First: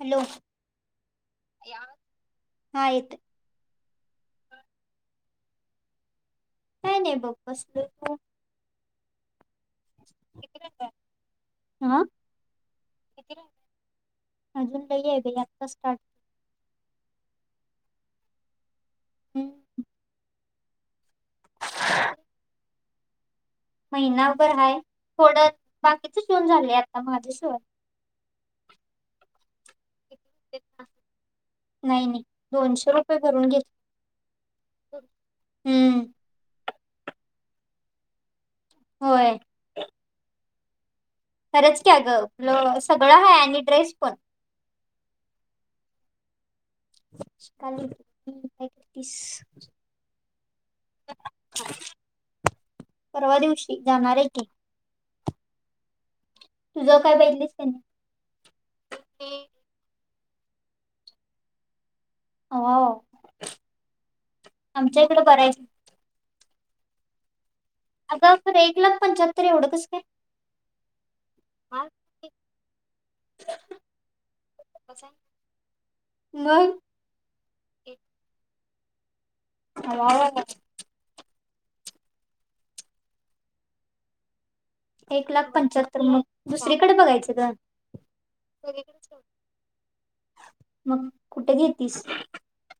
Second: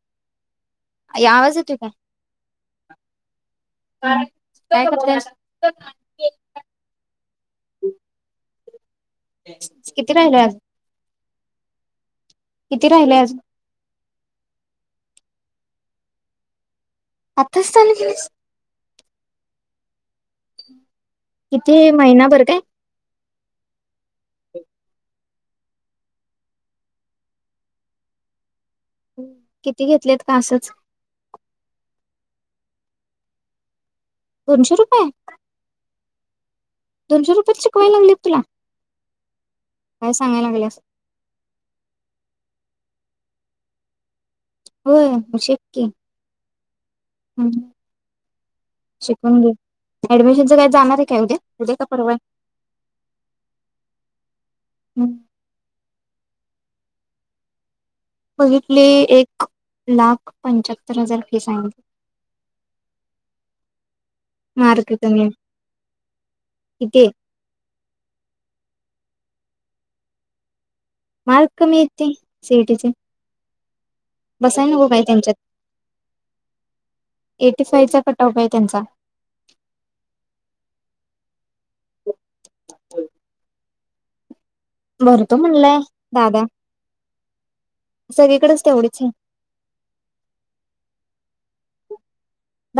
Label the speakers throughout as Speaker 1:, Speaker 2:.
Speaker 1: Hello
Speaker 2: आवाज येतोय
Speaker 1: हायत.
Speaker 2: कार
Speaker 1: काय नाही बघ कसलं.
Speaker 2: किती राहिल.
Speaker 1: आं.
Speaker 2: किती राहिले आज?
Speaker 1: अजून ल आहे आत्ता स्टार्ट
Speaker 2: आता स्थान
Speaker 1: ह.
Speaker 2: किती महिनाभर काय?
Speaker 1: महिनाभरय थोडं बाकीच शऊन झालंय आता माझे शिय
Speaker 2: हम्. किती घेतलेत का असंच.
Speaker 1: नाही नाही दोनशे रुपये भरून घेत.
Speaker 2: दोनशे रुपये
Speaker 1: हम्म.
Speaker 2: दोनशे रुपयाची शिकवाय लागलेत तला
Speaker 1: होय.
Speaker 2: काय सांगय लागे.
Speaker 1: खरंच क्या ग आपलं सगळं आहे आणि ड्रेस पण
Speaker 2: होय शक्की
Speaker 1: काल. काय करतीस
Speaker 2: शिकून घे ऍडमिशनच काही जाणार आहे काय उद्या उद्या का परवाय.
Speaker 1: परवा दिवशी जाणारे की तुझ काय बहिजलेस त्यानी
Speaker 2: बघितले एक लाख पंचाहत्तर हजार फीस आहेत.
Speaker 1: हो
Speaker 2: मार
Speaker 1: आमच्या
Speaker 2: कट.
Speaker 1: इकडं बरं आहे
Speaker 2: [unintelligible]
Speaker 1: आता एक लाख पंच्याहत्तर एवढंचस काय?
Speaker 2: मारक
Speaker 1: मग
Speaker 2: मीेते सेटचे
Speaker 1: [unintelligible]
Speaker 2: बसायला नको काय त्यांच्यात एटी फाईवचा कटा उ का आहे त्यांचा
Speaker 1: ह एक
Speaker 2: भरतो
Speaker 1: लाख
Speaker 2: म्हणलाय
Speaker 1: पंच्याहत्तर मग
Speaker 2: दादा.
Speaker 1: दुसरीकडे बघायचं ग
Speaker 2: सगळीकडेच तेवढीच आहे
Speaker 1: मग कुठे येेतस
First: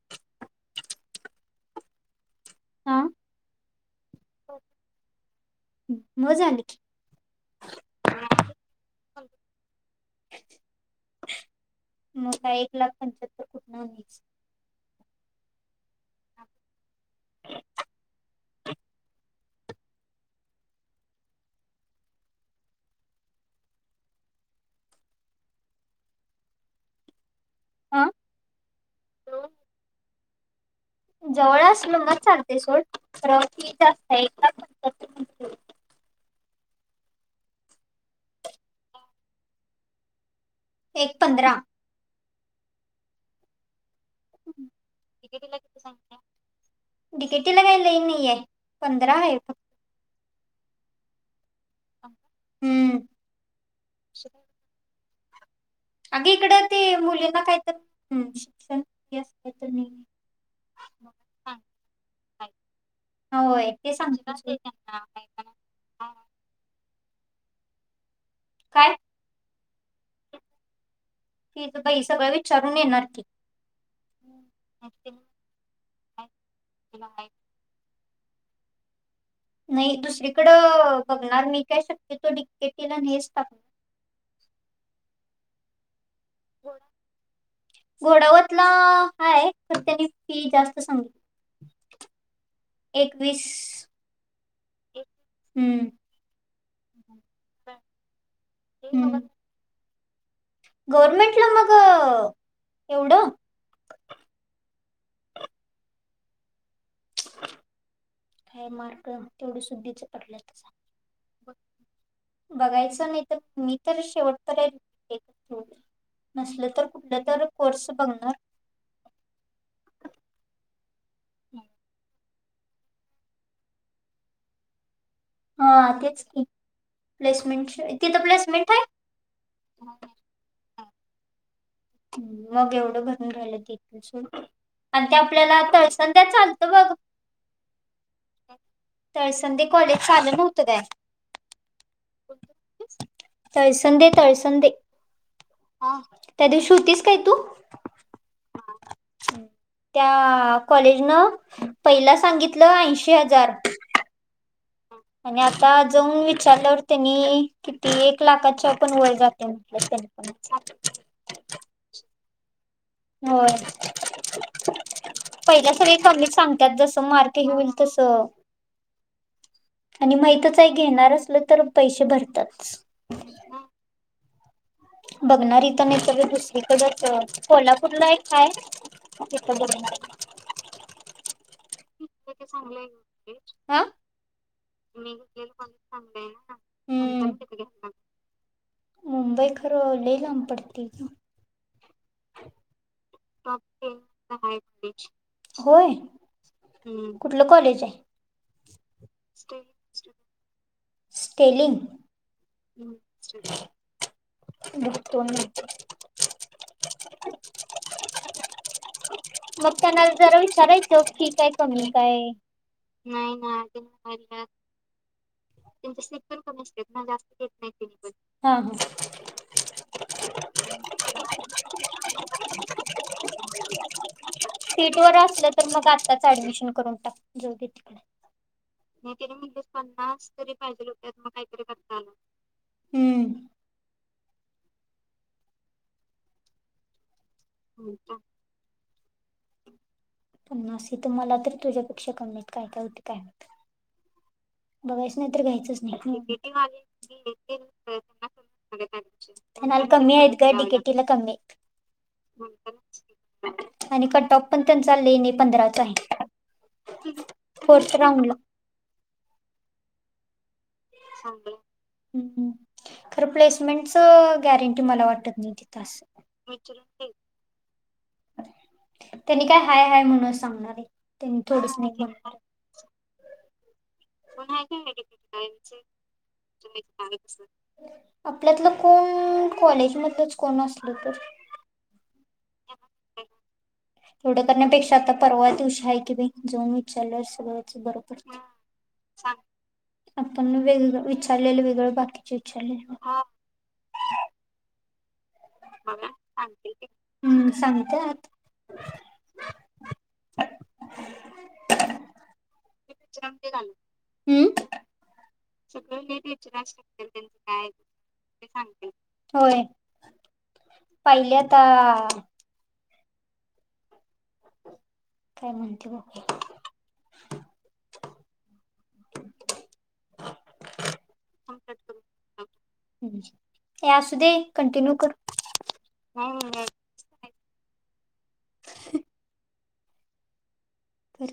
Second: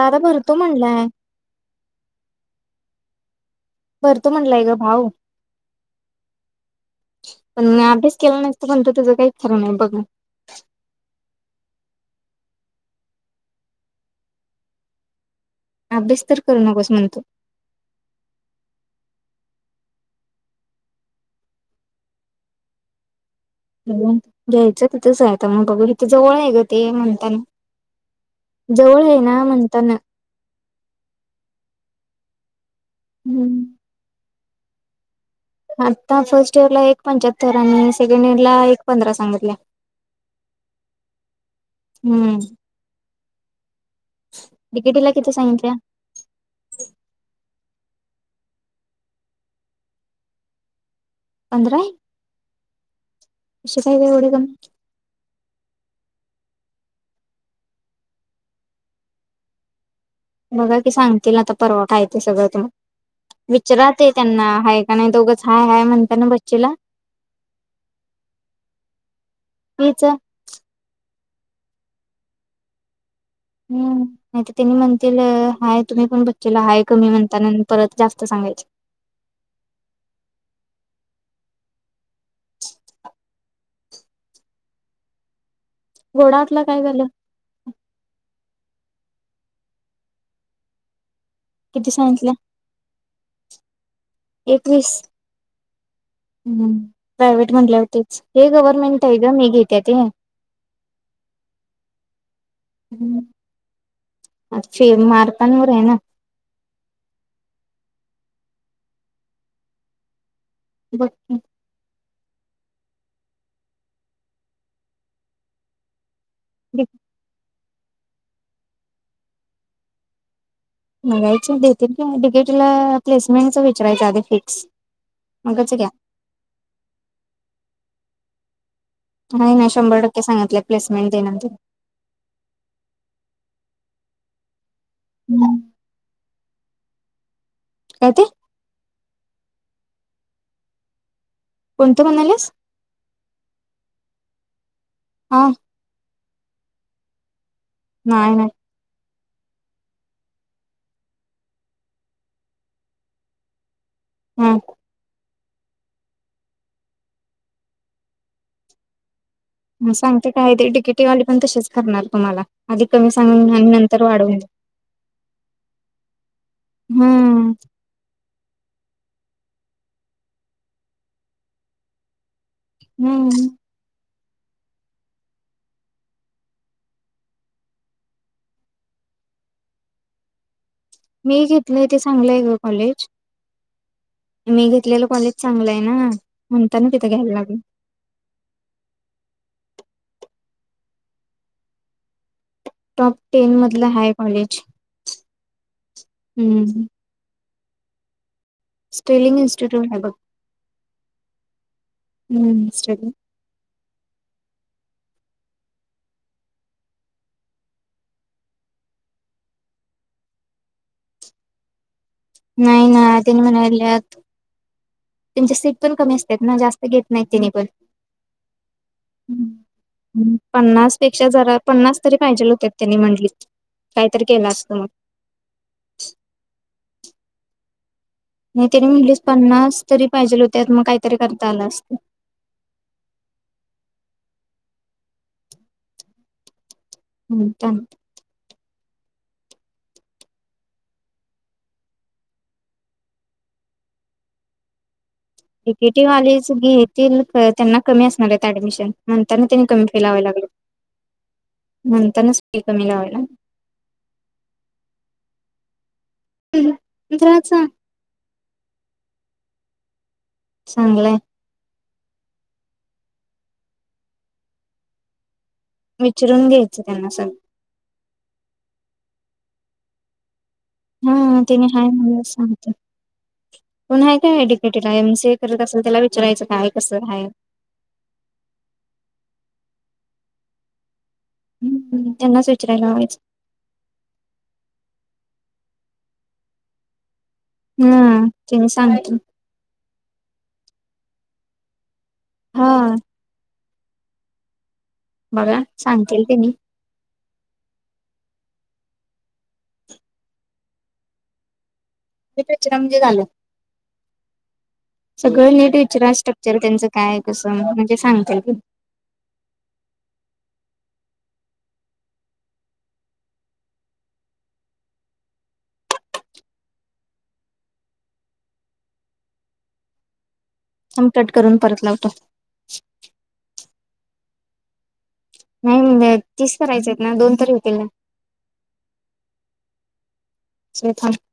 Speaker 2: दादा भरतो म्हणलाय
Speaker 1: हा
Speaker 2: भर तो म्हणलाय ग भाऊ
Speaker 1: मग झाली की.
Speaker 2: पण अभ्यास केला नसत पण त्याचा काहीच फरक नाही बघ
Speaker 1: न काा एक लाख पंच्याहत्तर कोटनास
Speaker 2: अभ्यास तर करू नकोस म्हणतो घ्यायचं तिथं जायता मग बाघू इिथे जवळ आहे ग ते
Speaker 1: हा.
Speaker 2: म्हणताना जवळ ये ना म्हणताना
Speaker 1: जवळ असल मग चालते सोड
Speaker 2: हम्म
Speaker 1: प्री जात
Speaker 2: आता फर्स्ट इयर ला एक पंच्याहत्तर आणि सेकंड इयर ला एक पंधरा सांगितले
Speaker 1: एक पंधरा
Speaker 2: हम्म तिकेटीला किती सांगितल्या
Speaker 1: टिकटी लग ल नाहीे पंधरा ह.
Speaker 2: अंद्रे.
Speaker 1: हम्म.
Speaker 2: अ काही का एवढे काण?
Speaker 1: अगे इकडं ते मुलींना काहीतरी शिक्षण काहीत नाही.
Speaker 2: बघा की सांगतील आता
Speaker 1: माहित.
Speaker 2: परवा खयचं सगळं तुम
Speaker 1: होय ते
Speaker 2: विचारात त्यांना
Speaker 1: सांगतील की.
Speaker 2: आहे का नाही दोघंच ह काय म्हणत ना बच्चेला हेच
Speaker 1: ती तर बाई सगळं विचारून येणार की
Speaker 2: हम् नाही तर त्यांनी म्हणतील हाय तुम्ही पण बचचेला हाय कमी म्हणता परत जास्त सांगायच
Speaker 1: नाही दुसरीकडं बघणार मी काय शकते तो डेटीला नेच टाकणार
Speaker 2: घोडावटला काय झालं
Speaker 1: घोडावतला हाय तर त्यांनी फी जास्त सांगितली
Speaker 2: किती सायन्स ला
Speaker 1: एकवीस
Speaker 2: एकवीस
Speaker 1: हम्म
Speaker 2: हम्म प्रायव्हेट म्हंटल्या होतेच हे गव्हर्नमेंट आहे
Speaker 1: हम्म
Speaker 2: ग मी घेते ते
Speaker 1: गव्हर्मेंटला मग एवढं
Speaker 2: अ े मारताांवर आहे ना
Speaker 1: काय मार्ग तेवढी सुुद्धीच पडला त
Speaker 2: बकी
Speaker 1: बघायचं नाही तर मी तर शेवट तर आहे नसल
Speaker 2: की.
Speaker 1: तर कुठलं तर कोर्स बघणार
Speaker 2: बगायच देतील कि तिकीटला प्लेसमेंटच विचारायच्या आधी फिक्स
Speaker 1: हा
Speaker 2: मगच घ्या
Speaker 1: तेच प्लेसमेंट तिथ प्लेसमेंट आहे
Speaker 2: नाही नाही शंभर टक्के सांगितले प्लेसमेंट देनंतर
Speaker 1: मग एवढं भरून झाहिलं तिथ सु आणि ते आपल्याला तळसण त्या चालतं बघ
Speaker 2: का ते
Speaker 1: तळसंदी कॉलेज चाल नव्हतं काय
Speaker 2: कोणतं म्हणाल्यास
Speaker 1: तळसंद तळसंद
Speaker 2: हा
Speaker 1: ह त्या दिवशी होतीस काय तू
Speaker 2: नाही नाही
Speaker 1: ह हम् त्या कॉलेज नं पहिला सांगितलं ऐंशी हजार
Speaker 2: हम्
Speaker 1: आणि आता जाऊन विचारल्यावर त्यांनी किती एक लाखाच्या पण वय जाते म्हटलं त्यांनी
Speaker 2: सांगते काय ते
Speaker 1: पण
Speaker 2: टिकीटीवाले पण तसेच करणार तुम्हाला आधी कमी सांगून
Speaker 1: होय
Speaker 2: आणि नंतर वाढवून दे
Speaker 1: पहिल्या स खमली सांगतात जसं मार्कही
Speaker 2: हम्म
Speaker 1: होईल तस आणि माहीतचही घेणार असलं तर पैसे भरतात
Speaker 2: हम्म
Speaker 1: बघणारी तर हे सगळ दुसरीकडेच कोल्हापूरला एक काय ब
Speaker 2: मी ज
Speaker 1: ते चांगलं
Speaker 2: मी घेतलेलं कॉलेज चांगलं आहे ना म्हणता ना तिथं
Speaker 1: हम्म
Speaker 2: घ्यायला लागल
Speaker 1: मुंबई खरं लही लाब पडते का
Speaker 2: टॉप टेन मधलं हाय कॉलेज
Speaker 1: होय
Speaker 2: हम्म
Speaker 1: कुठलं कॉलेज आहे
Speaker 2: स्टेलिंग इनस्टिट्यूट आहे बघ
Speaker 1: सपेलिंग
Speaker 2: हम्म स्टेलिंग
Speaker 1: भतन मग त्यांना जरा विचारायच ठीक आहे तुमही काय नाही ना आधीत
Speaker 2: त्यांच्या सीट
Speaker 1: त्यां सी पण
Speaker 2: असतात ना
Speaker 1: कमी
Speaker 2: जास्त घेत नाहीत
Speaker 1: असत
Speaker 2: त्यांनी
Speaker 1: जातेत
Speaker 2: पण
Speaker 1: नाही पण
Speaker 2: पन्नास पेक्षा जरा पन्नास तरी पाहिजे होत्या त्यांनी म्हंटलीत काहीतरी केला असतो मग
Speaker 1: सीट वर असलं तर मग आत्ताच ऍडमिशन करून टाक जाऊ तिकडे
Speaker 2: नाही तने म्हणटलीस पन्नास तरी पाहिजे होते
Speaker 1: े लोकत म काहीतरी कर्
Speaker 2: हम्म
Speaker 1: हो का पण् नस तर मला तरी तुझ्यापेक्षा कमीत काय का होती काय हो बघ
Speaker 2: ेटिव आलेज घेतील त्यांना कमी असणार आहेत ऍडमिशन त्यांनी
Speaker 1: नाल
Speaker 2: कमी
Speaker 1: कममी आयत का टिकेट एला कममी
Speaker 2: ह
Speaker 1: आणि कट टॉप पण त्यां चाललेणे पंधराच आहे
Speaker 2: ह
Speaker 1: फोर्थ राऊंड ला
Speaker 2: चांगलंय
Speaker 1: खरं प्लेसमेंटच गॅरंटी मला वाटत नाही ति
Speaker 2: विचरून घ्यायचं त्यांना सगळं
Speaker 1: त्यांनी काय हाय हाय म्हणूनच सांगणार आहे
Speaker 2: हा
Speaker 1: त्यांनी
Speaker 2: तेने
Speaker 1: थोडीच
Speaker 2: हाय
Speaker 1: नाही
Speaker 2: मला
Speaker 1: बोलणार
Speaker 2: सांगत कोण ह काय एड्युकेटेड एमसीए करत असल त्याला विचायचं काय कसं आहेय
Speaker 1: आपल्यातलं कोण कॉलेज मधलच कोण असल तर
Speaker 2: ह् त्यांनाच विचारयला हच
Speaker 1: तेवढ करण्यापेक्षा आता परवा दिवशी आहे की बा जाऊन विचारलं सग
Speaker 2: हम्म ते म सांगते
Speaker 1: आपण वेग विचारलेलं वेगळं बाकीचे
Speaker 2: हा
Speaker 1: विचारले
Speaker 2: बरं
Speaker 1: म हां हम् सांगितत
Speaker 2: च म्हजे घाल
Speaker 1: हम्म
Speaker 2: सगळं नीट विचर स्ट्रक्चर त्यांचं काय कसं म्हणजे सांगते क
Speaker 1: होय पहिलेता काय म्हणते बके [inaudible]
Speaker 2: समकट करून परत लावतो
Speaker 1: हे अस दे कंटिन्यू करू
Speaker 2: नाही म्हणज तीस करायच आहेत ना दोन तरी होतील ना तेथां
Speaker 1: तर